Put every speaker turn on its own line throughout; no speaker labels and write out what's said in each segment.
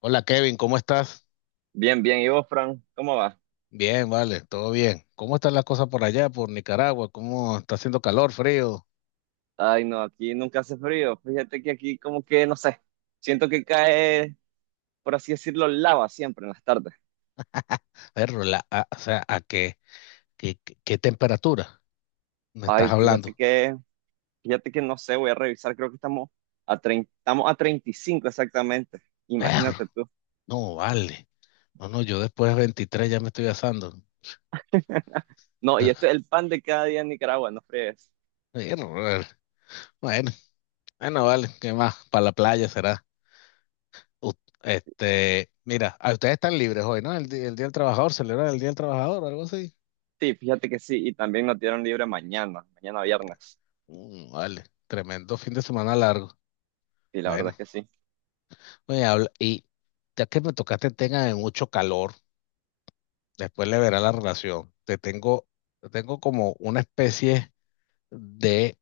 Hola Kevin, ¿cómo estás?
Bien, bien. ¿Y vos, Fran? ¿Cómo va?
Bien, vale, todo bien. ¿Cómo están las cosas por allá, por Nicaragua? ¿Cómo está haciendo calor, frío?
Ay, no, aquí nunca hace frío. Fíjate que aquí como que, no sé, siento que cae, por así decirlo, lava siempre en las tardes.
Perro, o sea, ¿a qué, qué temperatura me estás
Ay,
hablando?
fíjate que no sé, voy a revisar, creo que estamos a 30, estamos a 35 exactamente.
Perro,
Imagínate tú.
no, vale. No, no, yo después de 23 ya me estoy asando.
No, y esto es el pan de cada día en Nicaragua, no fregues.
Perro, vale. Bueno, bueno, vale, ¿qué más? Para la playa será. U- este, mira, a ustedes están libres hoy, ¿no? El Día del Trabajador, celebran el Día del Trabajador o algo así.
Sí, fíjate que sí, y también nos dieron libre mañana, mañana viernes.
Mm, vale, tremendo fin de semana largo.
Sí, la verdad
Bueno.
es que sí.
Oye, y ya que me tocaste el tema de mucho calor, después le verá la relación. Te tengo como una especie de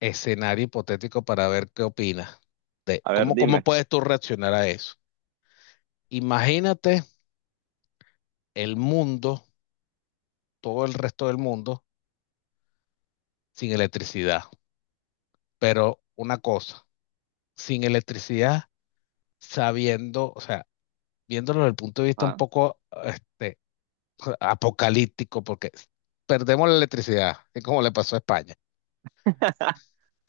escenario hipotético para ver qué opinas de
A ver,
cómo
dime.
puedes tú reaccionar a eso. Imagínate el mundo, todo el resto del mundo, sin electricidad. Pero una cosa, sin electricidad, sabiendo, o sea, viéndolo desde el punto de vista un
Ah,
poco apocalíptico porque perdemos la electricidad, es como le pasó a España.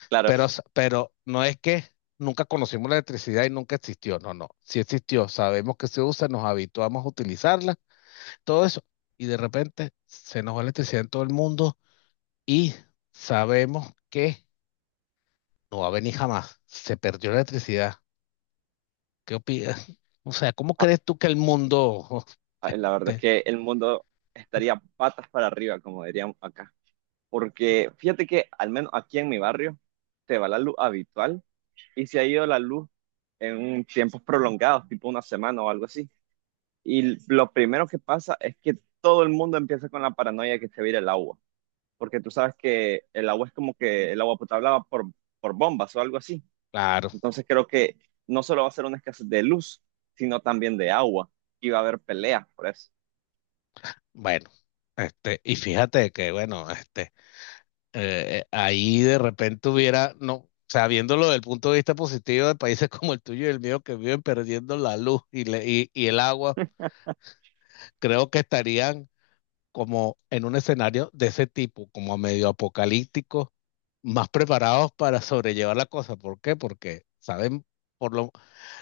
claro.
Pero no es que nunca conocimos la electricidad y nunca existió, no, no, sí existió, sabemos que se usa, nos habituamos a utilizarla, todo eso, y de repente se nos va la electricidad en todo el mundo y sabemos que no va a venir jamás, se perdió la electricidad. ¿Qué opinas? O sea, ¿cómo
Ah,
crees tú que el mundo...
ay, la verdad es
este,
que el mundo estaría patas para arriba, como diríamos acá. Porque fíjate que al menos aquí en mi barrio se va la luz habitual y se ha ido la luz en tiempos prolongados, tipo una semana o algo así. Y lo primero que pasa es que todo el mundo empieza con la paranoia de que se va a ir el agua, porque tú sabes que el agua es como que el agua potable va por bombas o algo así.
claro,
Entonces creo que no solo va a ser una escasez de luz, sino también de agua y va a haber peleas por eso.
bueno, y fíjate que, bueno, ahí de repente hubiera, no, o sea, viéndolo desde el punto de vista positivo de países como el tuyo y el mío que viven perdiendo la luz y, y el agua, creo que estarían como en un escenario de ese tipo, como medio apocalíptico, más preparados para sobrellevar la cosa. ¿Por qué? Porque saben, por lo,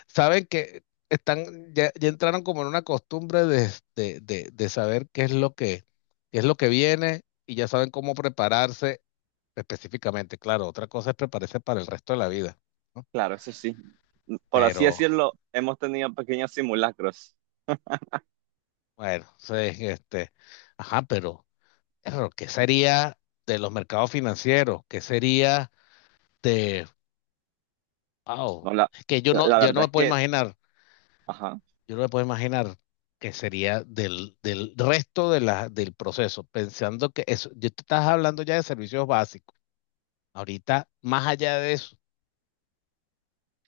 saben que están, ya, ya entraron como en una costumbre de saber qué es lo que, qué es lo que viene y ya saben cómo prepararse específicamente. Claro, otra cosa es prepararse para el resto de la vida, ¿no?
Claro, eso sí. Por así
Pero,
decirlo, hemos tenido pequeños simulacros.
bueno, sí, este, ajá, pero ¿qué sería de los mercados financieros? ¿Qué sería de,
No,
wow,
la,
es que yo
la,
no,
la
ya no
verdad
me
es
puedo
que,
imaginar.
ajá,
Yo no me puedo imaginar que sería del resto de la, del proceso, pensando que eso, yo te estás hablando ya de servicios básicos. Ahorita, más allá de eso,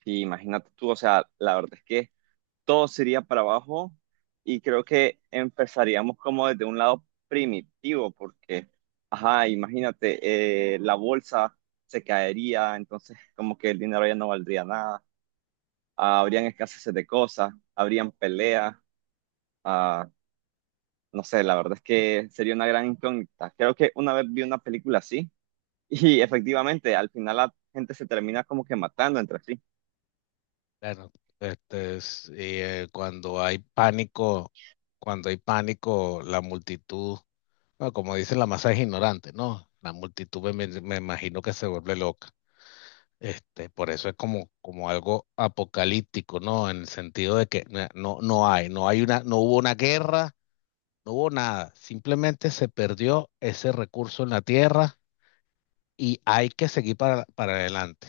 sí, imagínate tú, o sea, la verdad es que todo sería para abajo y creo que empezaríamos como desde un lado primitivo, porque, ajá, imagínate, la bolsa se caería, entonces como que el dinero ya no valdría nada, ah, habrían escasez de cosas, habrían peleas, ah, no sé, la verdad es que sería una gran incógnita. Creo que una vez vi una película así y efectivamente al final la gente se termina como que matando entre sí.
bueno, este, es, cuando hay pánico, la multitud, bueno, como dice la masa es ignorante, ¿no? La multitud me imagino que se vuelve loca. Este, por eso es como, como algo apocalíptico, ¿no? En el sentido de que no hay una, no hubo una guerra. No hubo nada, simplemente se perdió ese recurso en la tierra y hay que seguir para adelante.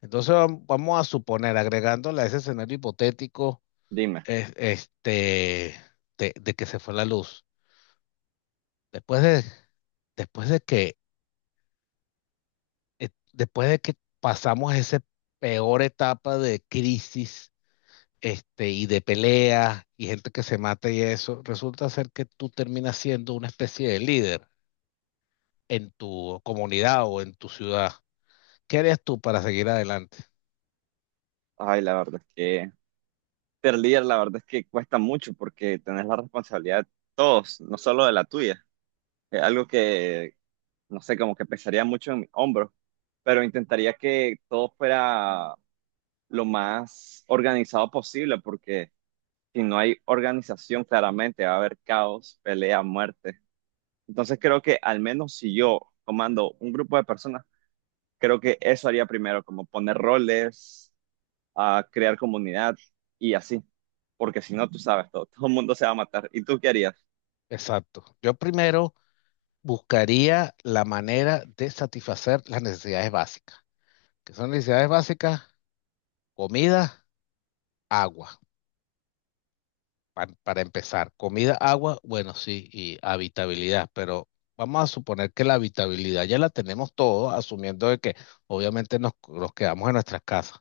Entonces vamos a suponer, agregándole a ese escenario hipotético,
Dime.
este, de que se fue la luz. Después de, después de que, después de que pasamos esa peor etapa de crisis, este, y de pelea y gente que se mata y eso, resulta ser que tú terminas siendo una especie de líder en tu comunidad o en tu ciudad, ¿qué harías tú para seguir adelante?
Ay, la verdad es que ser líder, la verdad es que cuesta mucho porque tenés la responsabilidad de todos, no solo de la tuya. Es algo que, no sé, como que pesaría mucho en mi hombro, pero intentaría que todo fuera lo más organizado posible porque si no hay organización, claramente va a haber caos, pelea, muerte. Entonces creo que al menos si yo comando un grupo de personas, creo que eso haría primero, como poner roles. A crear comunidad y así, porque si no, tú sabes, todo, todo el mundo se va a matar. ¿Y tú qué harías?
Exacto. Yo primero buscaría la manera de satisfacer las necesidades básicas, qué son necesidades básicas, comida, agua, para empezar. Comida, agua, bueno, sí, y habitabilidad, pero vamos a suponer que la habitabilidad ya la tenemos todos, asumiendo de que obviamente nos quedamos en nuestras casas,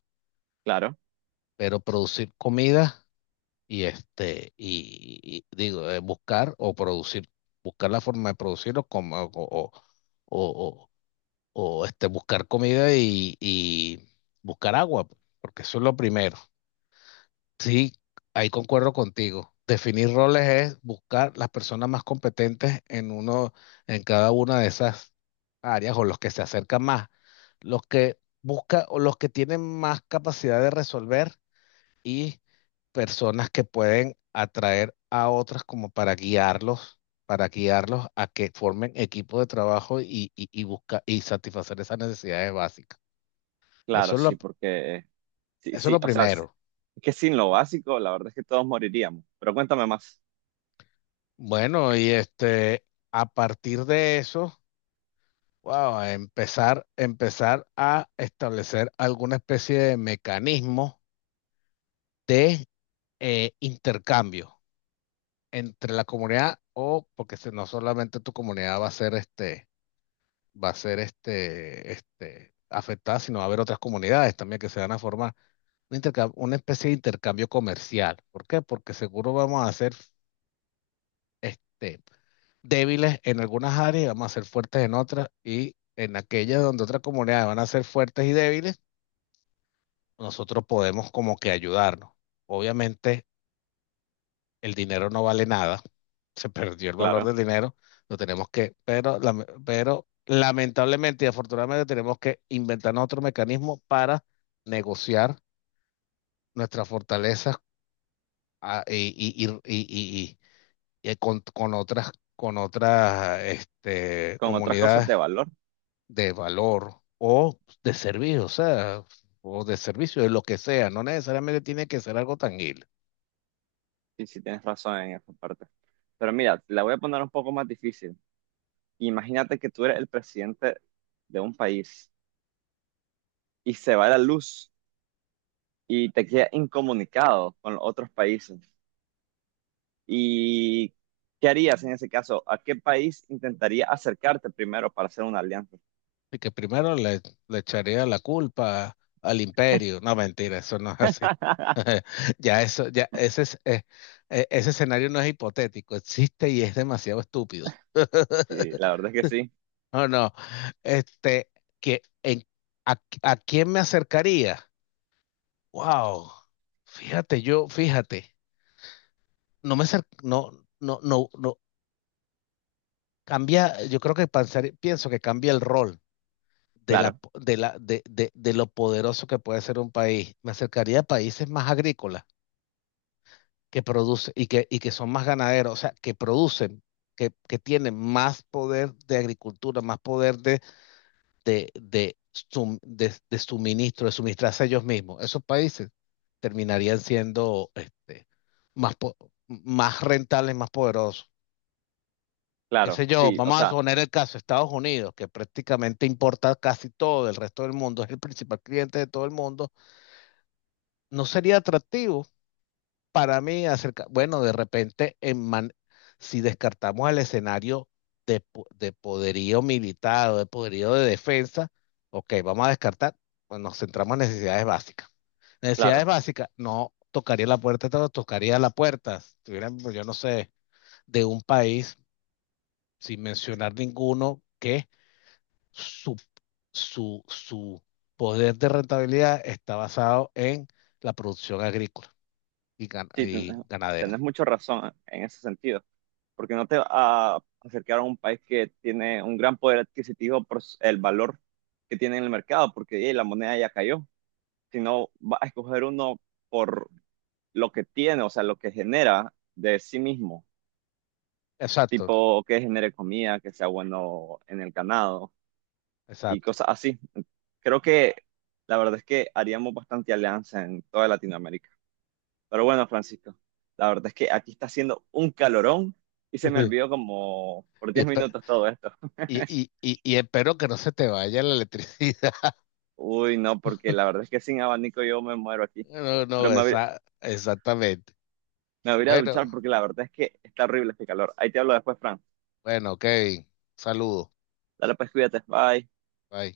Claro,
pero producir comida y este, y digo, buscar o producir, buscar la forma de producirlo como, o- o, o, este, buscar comida y buscar agua, pues, porque eso es lo primero. Sí, ahí concuerdo contigo. Definir roles es buscar las personas más competentes en uno, en cada una de esas áreas o los que se acercan más, los que busca o los que tienen más capacidad de resolver y personas que pueden atraer a otras como para guiarlos a que formen equipo de trabajo y satisfacer esas necesidades básicas. Eso
claro,
es
sí,
lo,
porque sí,
eso es lo
sí, o sea, es
primero.
que sin lo básico, la verdad es que todos moriríamos. Pero cuéntame más,
Bueno, y este, a partir de eso, wow, empezar a establecer alguna especie de mecanismo de intercambio entre la comunidad o porque si no solamente tu comunidad va a ser este va a ser este, afectada, sino va a haber otras comunidades también que se van a formar. Una especie de intercambio comercial. ¿Por qué? Porque seguro vamos a ser este, débiles en algunas áreas y vamos a ser fuertes en otras. Y en aquellas donde otras comunidades van a ser fuertes y débiles, nosotros podemos como que ayudarnos. Obviamente el dinero no vale nada, se perdió el valor
claro,
del dinero, lo tenemos que, pero, pero lamentablemente y afortunadamente tenemos que inventarnos otro mecanismo para negociar nuestras fortalezas ah, y con otras este,
con otras cosas
comunidades
de valor,
de valor o de servicio, o sea, o de servicio, de lo que sea, no necesariamente tiene que ser algo tangible.
sí, sí tienes razón en esa parte. Pero mira, la voy a poner un poco más difícil. Imagínate que tú eres el presidente de un país y se va la luz y te quedas incomunicado con los otros países. ¿Y qué harías en ese caso? ¿A qué país intentaría acercarte primero para hacer una alianza?
Y que primero le echaría la culpa al imperio. No, mentira, eso no es así. Ya eso, ese escenario no es hipotético, existe y es demasiado estúpido.
Sí, la verdad es que sí,
No, no. Este, que en, ¿a quién me acercaría? Wow. Fíjate, yo, fíjate, no, no, no, no, cambia, yo creo que pienso que cambia el rol. De, la,
claro,
de, la, de lo poderoso que puede ser un país. Me acercaría a países más agrícolas que producen y que son más ganaderos, o sea, que producen, que tienen más poder de agricultura, más poder de suministro, de suministrarse ellos mismos. Esos países terminarían siendo este, más, po- más rentables, más poderosos. Qué
claro,
sé yo,
sí, o
vamos a
sea,
poner el caso de Estados Unidos, que prácticamente importa casi todo del resto del mundo. Es el principal cliente de todo el mundo, no sería atractivo para mí acerca, bueno, de repente, en man, si descartamos el escenario de, de poderío militar o de poderío de defensa, ok, vamos a descartar, pues nos centramos en necesidades básicas. Necesidades
claro,
básicas, no tocaría la puerta, no tocaría la puerta, si tuvieran, pues, yo no sé, de un país, sin mencionar ninguno, que su, su poder de rentabilidad está basado en la producción agrícola
sí,
y ganadera.
tenés mucha razón en ese sentido, porque no te va a acercar a un país que tiene un gran poder adquisitivo por el valor que tiene en el mercado, porque ey, la moneda ya cayó, sino va a escoger uno por lo que tiene, o sea, lo que genera de sí mismo.
Exacto,
Tipo que genere comida, que sea bueno en el ganado y
exacto.
cosas así. Creo que la verdad es que haríamos bastante alianza en toda Latinoamérica. Pero bueno, Francisco, la verdad es que aquí está haciendo un calorón y se me olvidó como por
Y,
10
espe-
minutos todo esto.
y, y espero que no se te vaya la electricidad.
Uy, no, porque la verdad es que sin abanico yo me muero aquí.
No,
Pero
no,
me, voy-
esa, exactamente.
Me voy a ir a duchar
Bueno,
porque la verdad es que está horrible este calor. Ahí te hablo después, Fran.
bueno, Kevin, saludos.
Dale pues, cuídate. Bye.
Bye.